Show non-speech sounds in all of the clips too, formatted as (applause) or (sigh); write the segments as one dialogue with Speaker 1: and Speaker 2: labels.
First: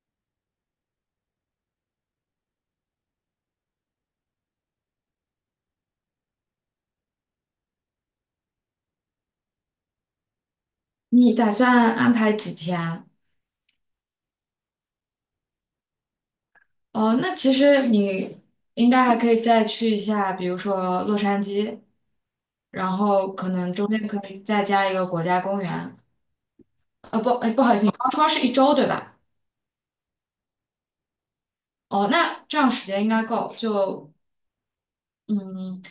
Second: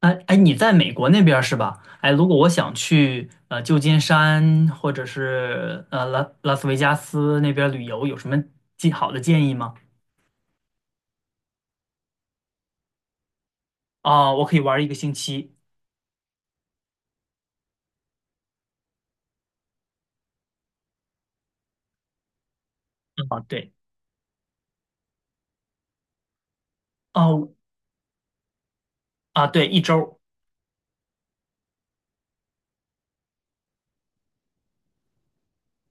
Speaker 1: 哎哎，你在美国那边儿是吧？哎，如果我想去旧金山或者是拉斯维加斯那边儿旅游，有什么建好的建议吗？
Speaker 2: 你打算安排几天啊？
Speaker 1: 我可以玩儿一个星期。
Speaker 2: 哦，那其实你应该还可以再去一下，比如说洛杉矶，然后
Speaker 1: 啊，
Speaker 2: 可
Speaker 1: 对。
Speaker 2: 能中间可以再加一个国家公园。不，哎，
Speaker 1: 哦
Speaker 2: 不好意思，你刚说是1周对吧？
Speaker 1: 对，一周。
Speaker 2: 哦，那这样时间应该够。就嗯，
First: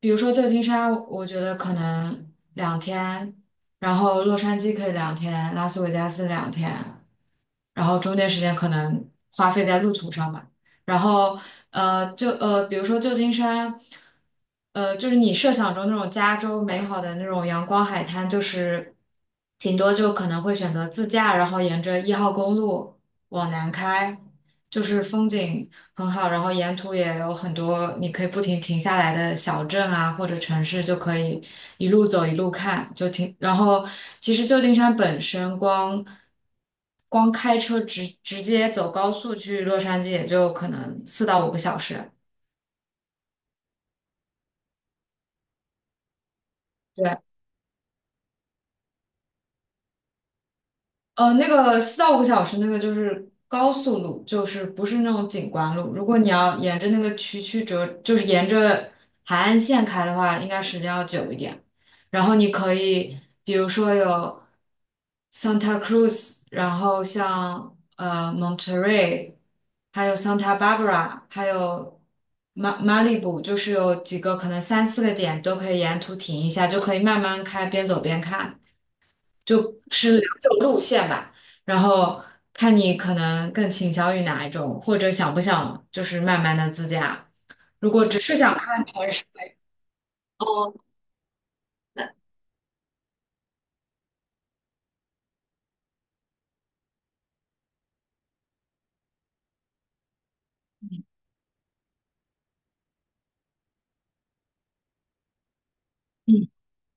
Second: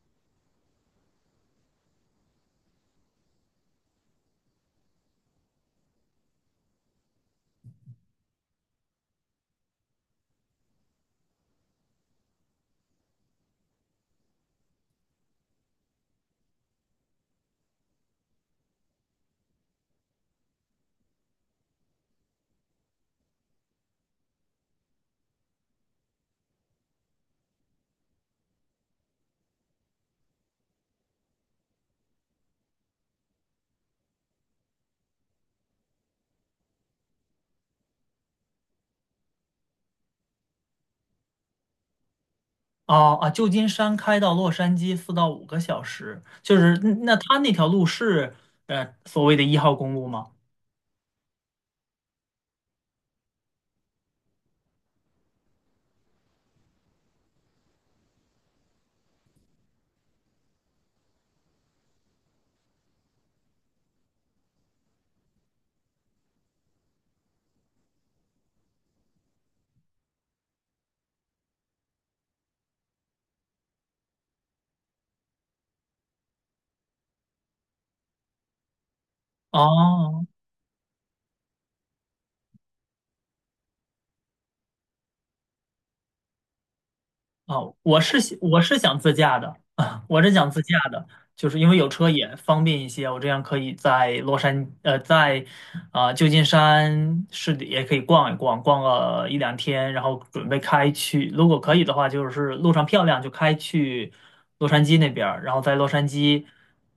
Speaker 2: 比如说旧金山，我觉得可能两天，然后洛杉矶可以两天，拉斯维加斯两天。然后中间时间可能花费在路途上吧。然后就比如说旧金山，就是你设想中那种加州美好的那种阳光海滩，就是挺多就可能会选择自驾，然后沿着1号公路往南开，就是风景很好，然后沿途也有很多你可以不停停下来的小镇啊，或者城市，就可以一路走一路看，就停。然后其实旧金山本身光开车直接走高速去洛杉矶，也就可能四到五个小时。
Speaker 1: 哦，啊，旧金山开到洛杉矶四到五个小时，就是那
Speaker 2: 对。
Speaker 1: 他那条路是呃所谓的一号公路吗？
Speaker 2: 那个四到五个小时，那个就是高速路，就是不是那种景观路。如果你要沿着那个曲曲折，就是沿着海岸线开的话，应该时间要久一点。然后你可以，比如说有 Santa Cruz，然后像Monterey，还有 Santa Barbara，还有马里布，就是有几个可能三四个点都可以沿途停一下，就可以慢慢开，边走边看。就是
Speaker 1: 哦，
Speaker 2: 两种路线吧，然后看你可能更倾向于哪一种，或者想不想就是慢慢的自驾。
Speaker 1: 啊，
Speaker 2: 如果只是想
Speaker 1: 我是
Speaker 2: 看
Speaker 1: 想
Speaker 2: 城
Speaker 1: 自
Speaker 2: 市，
Speaker 1: 驾的啊，(laughs) 我是想自驾的，就是因为有车也方便一些，我这样可以在洛杉呃在旧金山市里也可以逛一逛，逛个一两天，然后准备开去，如果可以的话，就是路上漂亮就开去洛杉矶那边儿，然后在洛杉矶
Speaker 2: 嗯，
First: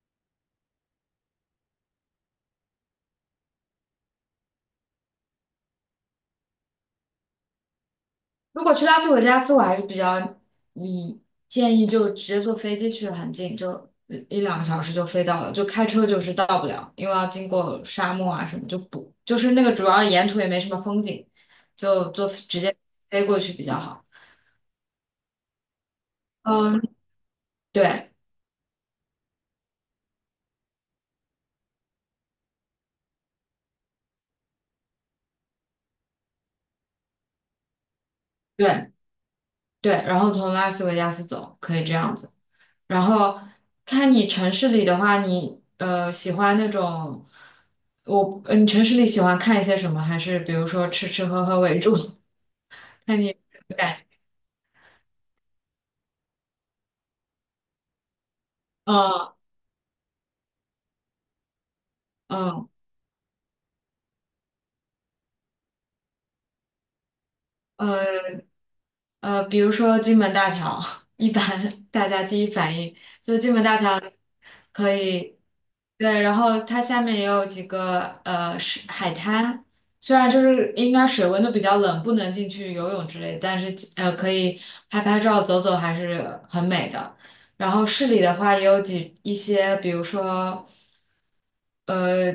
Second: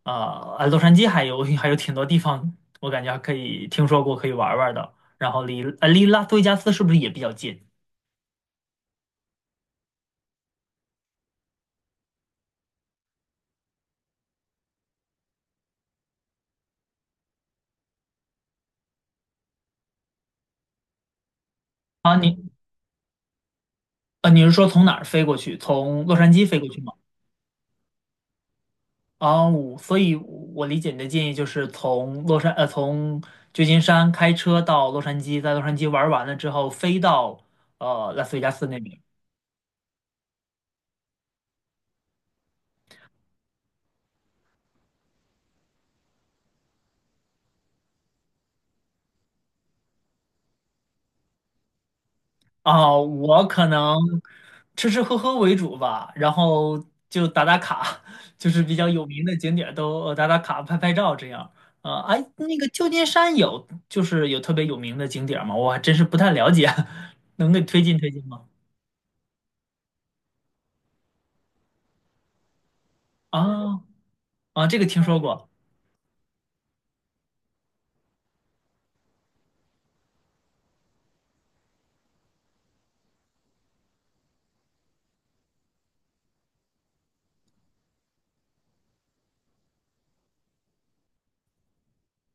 Speaker 1: 洛杉矶还有 (laughs) 还有挺多地方，我感觉还可以听说过可以玩儿玩儿的，然后离拉斯维加斯是不是也比较近？
Speaker 2: 如果去拉斯维加斯，我还是比较你建议就直接坐飞机去，很近，就一两个小时就飞到了，就开车就是到不了，因为要经过沙漠啊什么，就不就是那个主要沿途也没什么风景，就
Speaker 1: 啊，
Speaker 2: 坐
Speaker 1: 你
Speaker 2: 直接飞过去比较好。
Speaker 1: 啊，你是说从哪儿飞过去？从洛杉矶飞过
Speaker 2: 嗯，
Speaker 1: 去吗？
Speaker 2: 对
Speaker 1: 啊，我所以我，理解你的建议就是从洛杉，呃，从旧金山开车到洛杉矶，在洛杉矶玩完了之后，飞到呃拉斯维加斯那
Speaker 2: 对。
Speaker 1: 边。
Speaker 2: 对，然后从拉斯维加斯走，可以这样子。然后看你城市里的话，你喜欢那种，你城市里喜欢看一些什么？还是比如说吃吃喝喝为主？
Speaker 1: 啊，
Speaker 2: (laughs) 看你
Speaker 1: 我可能
Speaker 2: 感，
Speaker 1: 吃吃喝喝为主吧，然后就打打卡，(laughs) 就是比较有名
Speaker 2: 嗯
Speaker 1: 的景点儿都打打卡、拍拍照这样。啊，哎，那个
Speaker 2: 嗯
Speaker 1: 旧金山有就是有特别有名的景点儿吗？我还真是不太了解，(laughs) 能给推荐
Speaker 2: 呃，
Speaker 1: 推荐吗？
Speaker 2: 呃，比如说金门大桥，(laughs) 一般大家第一反应就金门大
Speaker 1: 啊。
Speaker 2: 桥
Speaker 1: 啊，这个
Speaker 2: 可
Speaker 1: 听说
Speaker 2: 以，
Speaker 1: 过。
Speaker 2: 对，然后它下面也有几个是海滩，虽然就是应该水温都比较冷，不能进去游泳之类，但是可以拍拍照、走走还是很美的。然后市里的话也有一些，比如说。呃，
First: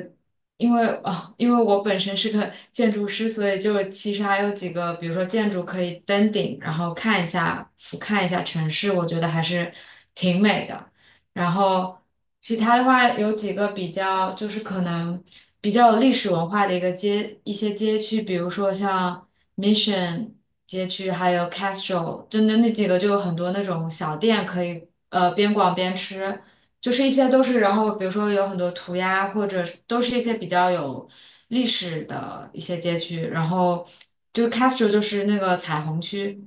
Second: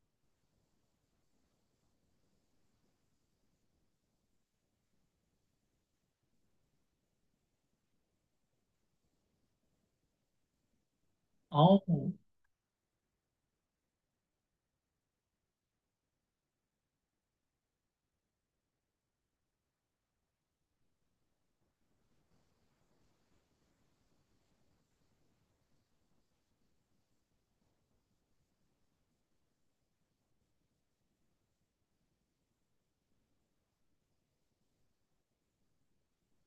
Speaker 2: 因为我本身是个建筑师，所以就其实还有几个，比如说建筑可以登顶，然后看一下俯瞰一下城市，我觉得还是挺美的。然
Speaker 1: 哦，
Speaker 2: 后其他的话，有几个比较就是可能比较有历史文化的一些街区，比如说像 Mission 街区，还有 Castro，真的那几个就有很多那种小店可以边逛边吃。就是一些都是，然后比如说有很多涂鸦，或者是都是一些比较有历史的一些街区，然后就是 Castro 就是那个彩虹区，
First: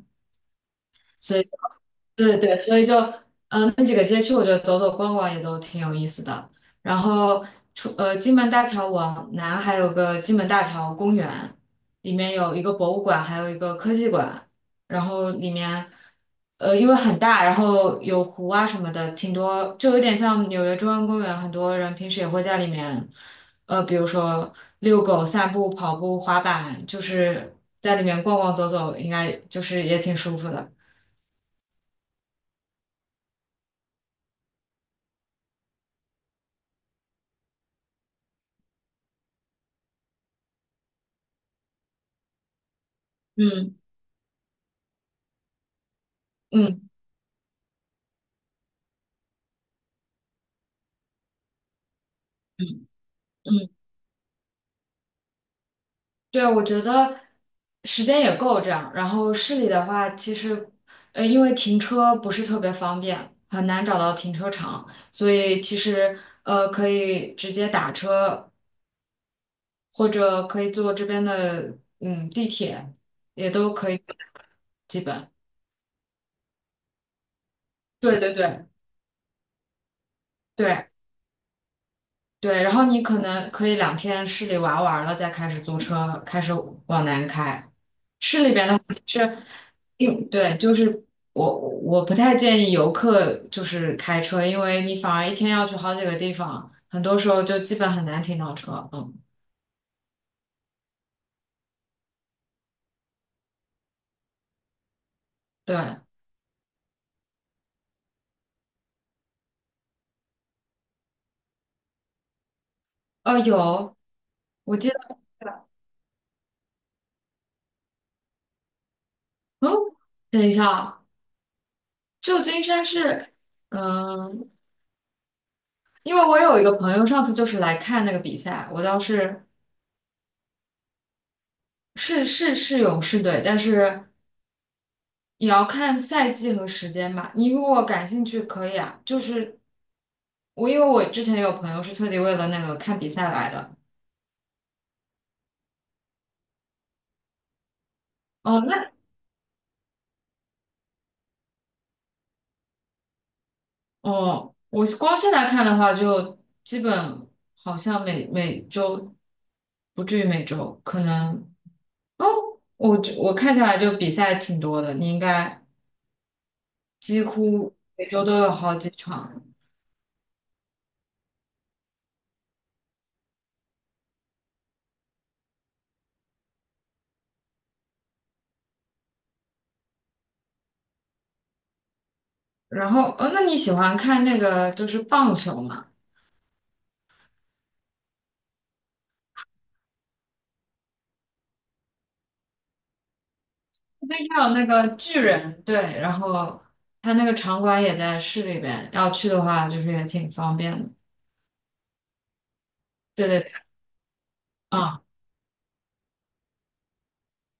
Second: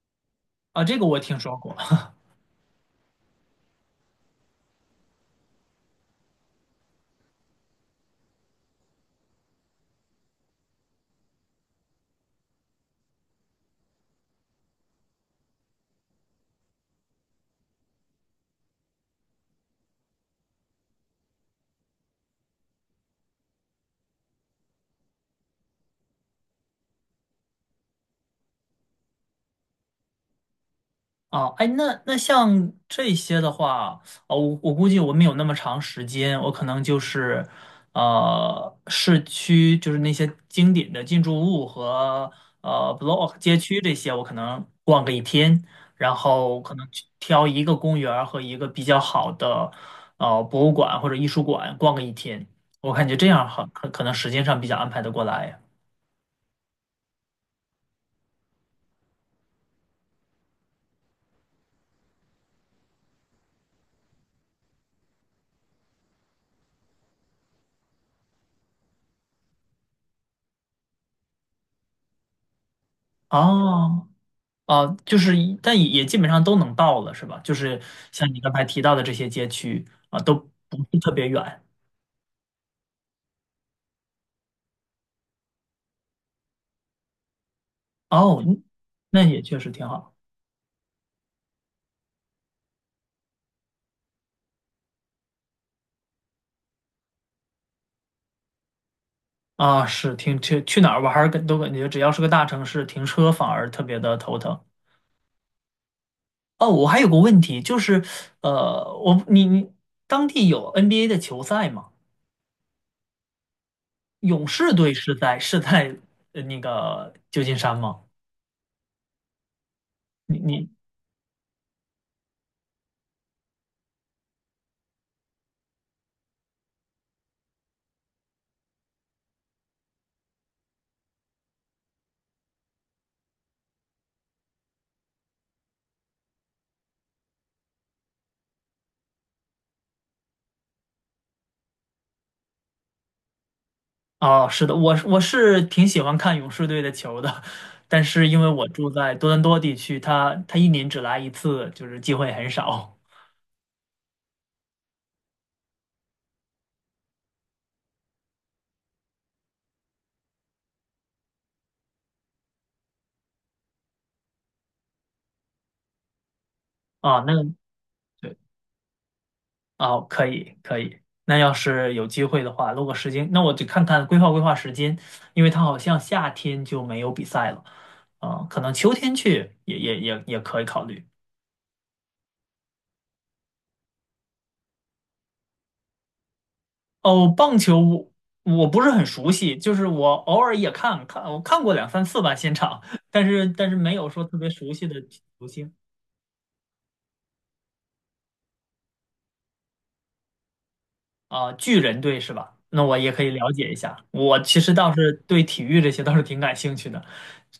Speaker 1: 啊，这个我
Speaker 2: 所
Speaker 1: 听
Speaker 2: 以
Speaker 1: 说过。
Speaker 2: 对对对，所以就那几个街区，我觉得走走逛逛也都挺有意思的。然后金门大桥往南还有个金门大桥公园，里面有一个博物馆，还有一个科技馆。然后里面因为很大，然后有湖啊什么的，挺多，就有点像纽约中央公园。很多人平时也会在里面，比如说遛狗、散步、跑步、滑板，就是在里面逛逛走走，应该就是也挺舒服的。
Speaker 1: 啊，哎，那那像这些的话，哦，我估计我没有那么长时间，我可能就是，呃，市区就是那些经典的建筑物和呃 block 街
Speaker 2: 嗯
Speaker 1: 区这些，我可能逛个一天，然后可能
Speaker 2: 嗯
Speaker 1: 去挑一个公园儿和一个比较好的呃博物馆或者艺术馆逛个一天，
Speaker 2: 嗯。
Speaker 1: 我感觉这样
Speaker 2: 嗯。
Speaker 1: 可能时间上比较安排得过来。
Speaker 2: 对，我觉得时间也够这样。然后市里的话，其实因为停车不是特别方便，很难找到停车场，所以其实可以直接打车，或者可以坐这边的地铁，
Speaker 1: 哦，啊，
Speaker 2: 基
Speaker 1: 就
Speaker 2: 本。
Speaker 1: 是但也也基本上都能到了，是吧？就是
Speaker 2: 对
Speaker 1: 像
Speaker 2: 对
Speaker 1: 你刚才
Speaker 2: 对
Speaker 1: 提到的这些街区啊，都不
Speaker 2: 对
Speaker 1: 是特别远。
Speaker 2: 对。然后你可能可以两天市里玩完了，再开始租车，开始往南开。
Speaker 1: 哦，
Speaker 2: 市里
Speaker 1: 嗯，
Speaker 2: 边的话，其
Speaker 1: 那
Speaker 2: 实
Speaker 1: 也确实挺好
Speaker 2: 因对，就是我不太建议游客就是开车，因为你反而一天要去好几个地方，很多时候就基本很难停到车。嗯，
Speaker 1: 啊。是，去去哪儿玩儿，都感觉只要是个大城市，停车反而特别的头疼。
Speaker 2: 对，
Speaker 1: 哦，我还有个问题，就是呃，你当地有 NBA 的球赛吗？
Speaker 2: 有，
Speaker 1: 勇士
Speaker 2: 我记
Speaker 1: 队
Speaker 2: 得，
Speaker 1: 是在呃那个旧金山吗？
Speaker 2: 嗯，
Speaker 1: 你
Speaker 2: 等一
Speaker 1: 你
Speaker 2: 下啊，旧金山是，嗯，因为我有一个朋友上次就是来看那个比赛，我倒是是勇士队，但是也要看赛季和时间吧。你如果感兴趣可以啊，就是因为我之前有朋友是特地为了那个看比赛来的。
Speaker 1: 哦，是的，我是挺喜欢看勇士队的球的，(laughs) 但是因为
Speaker 2: 哦，
Speaker 1: 我住
Speaker 2: 那
Speaker 1: 在多伦多地区，他一年只来一次，就是机会很少
Speaker 2: 哦，我光现在看的话，就基本好像每周不至于每周，可能哦，我看下来就比赛挺多的，你应该
Speaker 1: 啊。
Speaker 2: 几
Speaker 1: 那，
Speaker 2: 乎每周都
Speaker 1: 对，
Speaker 2: 有好几场。
Speaker 1: 哦，可以可以。那要是有机会的话，如果时间，那我就看看规划规划时间，因为他好像夏天就没有比赛了，啊，可能秋天去也可以考虑。
Speaker 2: 然后，那你喜欢看那个就是棒球吗？
Speaker 1: 哦，棒球我不是很熟悉，就是我偶尔也看看，我看过两三次吧现场，(laughs) 但是没有
Speaker 2: 最
Speaker 1: 说
Speaker 2: 近
Speaker 1: 特别
Speaker 2: 有那
Speaker 1: 熟悉
Speaker 2: 个
Speaker 1: 的
Speaker 2: 巨
Speaker 1: 球
Speaker 2: 人
Speaker 1: 星。
Speaker 2: 队，然后他那个场馆也在市里边，要去的话就是也挺方便的。
Speaker 1: 啊，巨人队是吧？那我也可
Speaker 2: 对
Speaker 1: 以
Speaker 2: 对
Speaker 1: 了
Speaker 2: 对，
Speaker 1: 解一下。我其实倒
Speaker 2: 啊。
Speaker 1: 是对体育这些倒是挺感兴趣的，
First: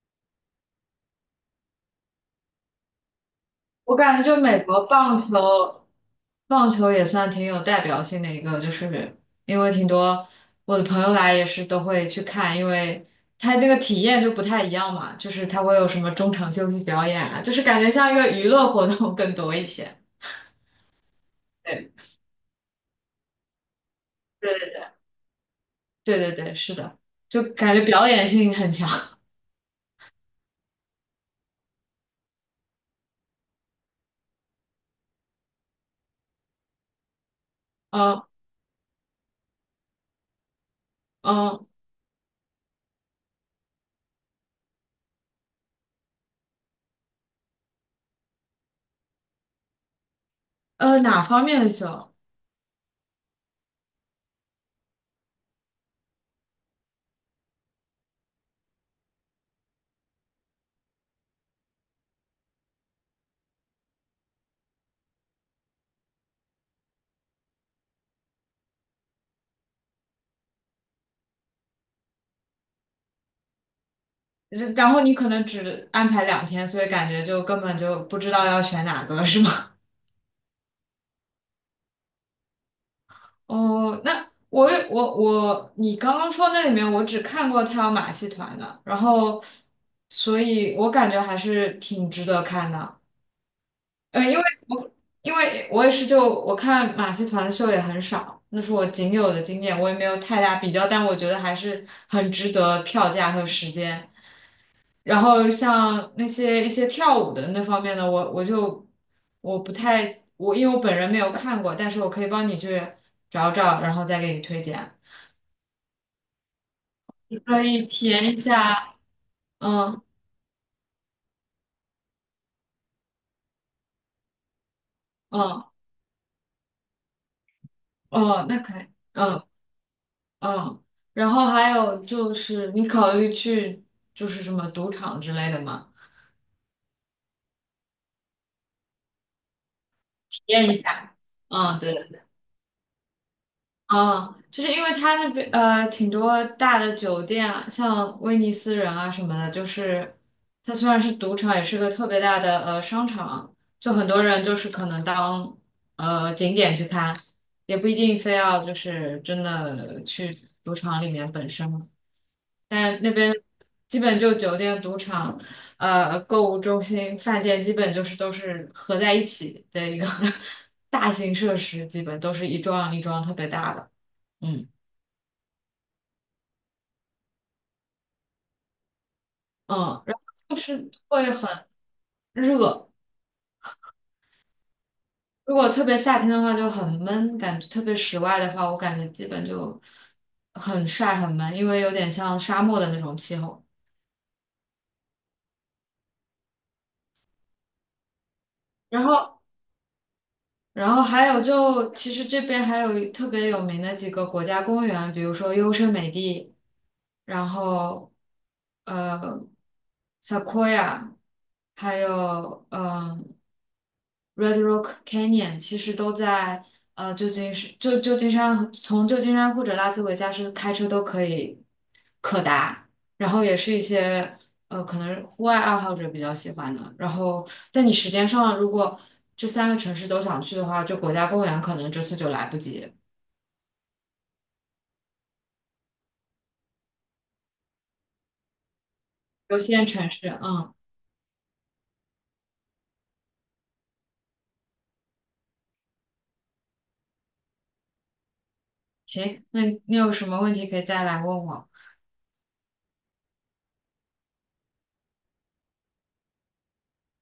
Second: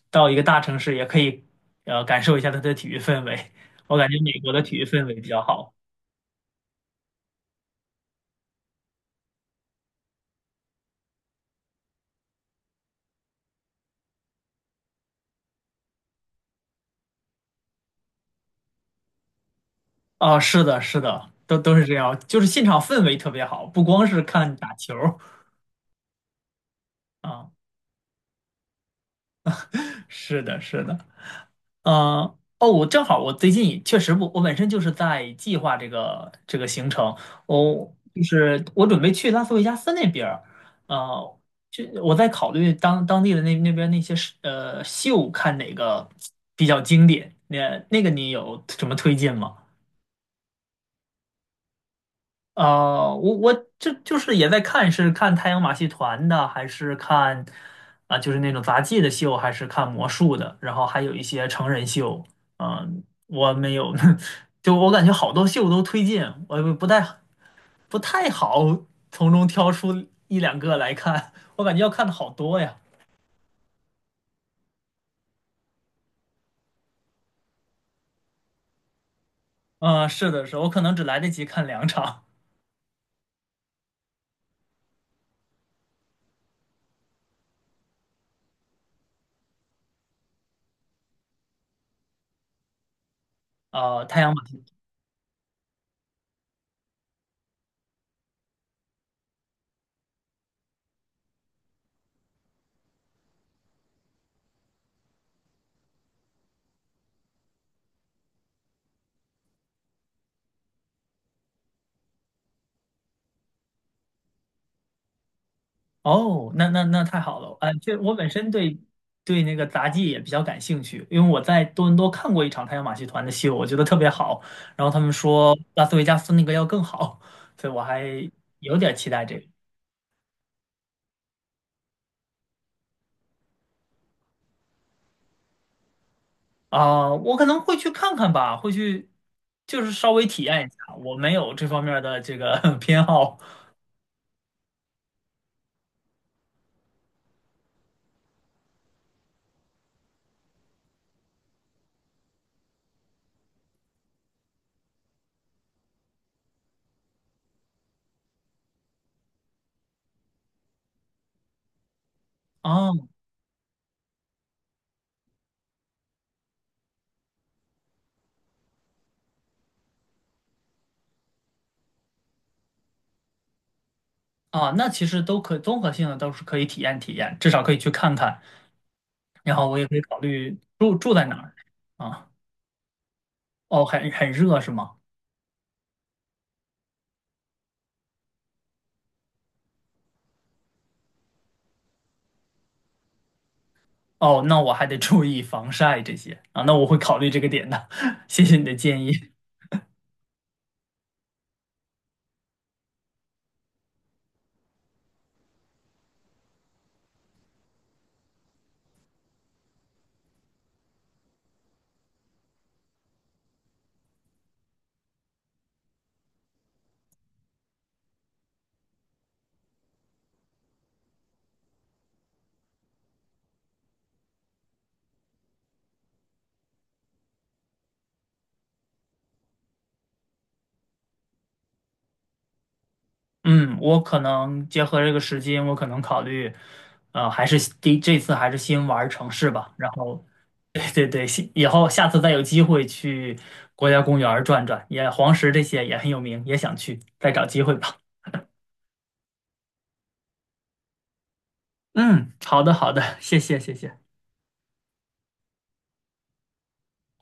Speaker 1: 到一个大城市也可以呃感受一下它的体育氛围。
Speaker 2: 我
Speaker 1: 我感觉
Speaker 2: 感觉
Speaker 1: 美
Speaker 2: 就
Speaker 1: 国
Speaker 2: 美
Speaker 1: 的体育
Speaker 2: 国
Speaker 1: 氛围
Speaker 2: 棒
Speaker 1: 比较好。
Speaker 2: 球，棒球也算挺有代表性的一个，就是因为挺多我的朋友来也是都会去看，因为他那个体验就不太一样嘛，就是他会有什么中场休息表演啊，就是感觉像一个娱乐活动更多一些。
Speaker 1: 啊，是的，是的，都都是这
Speaker 2: 对
Speaker 1: 样，就是现场氛围特别好，不光是看打
Speaker 2: 对
Speaker 1: 球儿。
Speaker 2: 对对，对，是的，就
Speaker 1: 啊，
Speaker 2: 感觉表演性很强。
Speaker 1: 是的，是的。呃，哦，我正好，我最近也确实不，我本身就是在计划这个行程，就
Speaker 2: 嗯
Speaker 1: 是我准备去拉斯维加斯那边儿，呃，
Speaker 2: 嗯
Speaker 1: 就我在考虑当地的那些是呃秀看哪个比较经典，那个你有什么推荐吗？
Speaker 2: 哪方面的秀？
Speaker 1: 呃，我这就是也在看，是看太阳马戏团的，还是看啊、就是那种杂技的秀，还是看魔术的，然后还有一些成人秀。嗯、我没有，(laughs) 就我感觉好多秀都推荐，我也不太好从中挑出一两个来看，(laughs) 我感觉要看的好多呀。
Speaker 2: 然后你可能只安排两天，所以感觉就根本就不知道要选哪个，是吗？
Speaker 1: (laughs) 嗯、是的，是的，我可能只来得及看两场。
Speaker 2: 哦，那我也我我，你刚刚说那里面，我只看过他有马戏团的，然后，所以我感觉还是挺值得看的。
Speaker 1: 啊，太阳
Speaker 2: 因
Speaker 1: 马
Speaker 2: 为
Speaker 1: 戏。
Speaker 2: 我我也是就我看马戏团的秀也很少，那是我仅有的经验，我也没有太大比较，但我觉得还是很值得票价和时间。然后像那些一些跳舞的那方面的，我就我不太因为我本人没有看过，但是我可以帮你去找找，然后再给你推荐。
Speaker 1: 哦，那那太好了，
Speaker 2: 可
Speaker 1: 哎，
Speaker 2: 以体
Speaker 1: 我本
Speaker 2: 验一
Speaker 1: 身对
Speaker 2: 下，
Speaker 1: 对那个杂
Speaker 2: 嗯
Speaker 1: 技也比较感兴趣，因为我在多伦多看过一场太阳马戏团的秀，我觉得特别好，然后他们说
Speaker 2: 嗯
Speaker 1: 拉斯维加斯那个要更好，所以我还
Speaker 2: 哦，那
Speaker 1: 有
Speaker 2: 可以，
Speaker 1: 点期待这
Speaker 2: 嗯
Speaker 1: 个。
Speaker 2: 嗯，然后还有就是你考虑去就是什么赌场之类的吗？
Speaker 1: 啊，我可能会去看看吧，会去就是稍微
Speaker 2: 体
Speaker 1: 体验一
Speaker 2: 验一
Speaker 1: 下，我
Speaker 2: 下，
Speaker 1: 没有这
Speaker 2: 嗯
Speaker 1: 方面的
Speaker 2: 对，
Speaker 1: 这个 (laughs) 偏好。
Speaker 2: 嗯，就是因为它那边挺多大的酒店啊，像威尼斯人啊什么的，就是它虽然是赌场，也是个特别大的商场，就很多人就是可能当景点去看。也不一定非要就是真的去赌场里面本身。
Speaker 1: 啊
Speaker 2: 但那边基本就酒店、赌场、购物中心、饭店，基本就是都是合在一起的一个 (laughs) 大型设施，基本都是一幢一幢特别大的。嗯
Speaker 1: 啊，那其实都，可综合性的都是可以体验体验，至少可以去看看，然后我也可以
Speaker 2: 嗯，然
Speaker 1: 考
Speaker 2: 后就
Speaker 1: 虑
Speaker 2: 是
Speaker 1: 住住在
Speaker 2: 会
Speaker 1: 哪儿。
Speaker 2: 很
Speaker 1: 啊。
Speaker 2: 热，
Speaker 1: 哦，很热是吗？
Speaker 2: 如果特别夏天的话就很闷，感觉特别室外的话，我感觉基本就很晒很闷，因为有点像沙漠的那种气候。
Speaker 1: 哦，那我还得注意防晒这些啊，那我会考虑这个点的，(laughs) 谢谢你的建
Speaker 2: 然
Speaker 1: 议。
Speaker 2: 后。然后还有就，其实这边还有特别有名的几个国家公园，比如说优胜美地，然后呃 s e q o i a 还有Red Rock Canyon，其实都在旧金山，旧金山从旧金山或者拉斯维加斯开车都可以可达。然后也是一些可能户外爱好者比较喜欢的。然后，但你时间上如果这3个城市都想去的话，这国家公园可能这次就来不及。
Speaker 1: 嗯，我可能结合这个时间，我可能考虑，呃，还是第这次还是先玩城市
Speaker 2: 有
Speaker 1: 吧，
Speaker 2: 限
Speaker 1: 然
Speaker 2: 城
Speaker 1: 后
Speaker 2: 市，嗯，
Speaker 1: (laughs) 对对对，先以后下次再有机会去国家公园儿转转，也黄石这些也很有名，也想去，再找机会吧。
Speaker 2: 行，那你有什么问题可以再来问我。
Speaker 1: 嗯，好的好的，谢谢谢谢。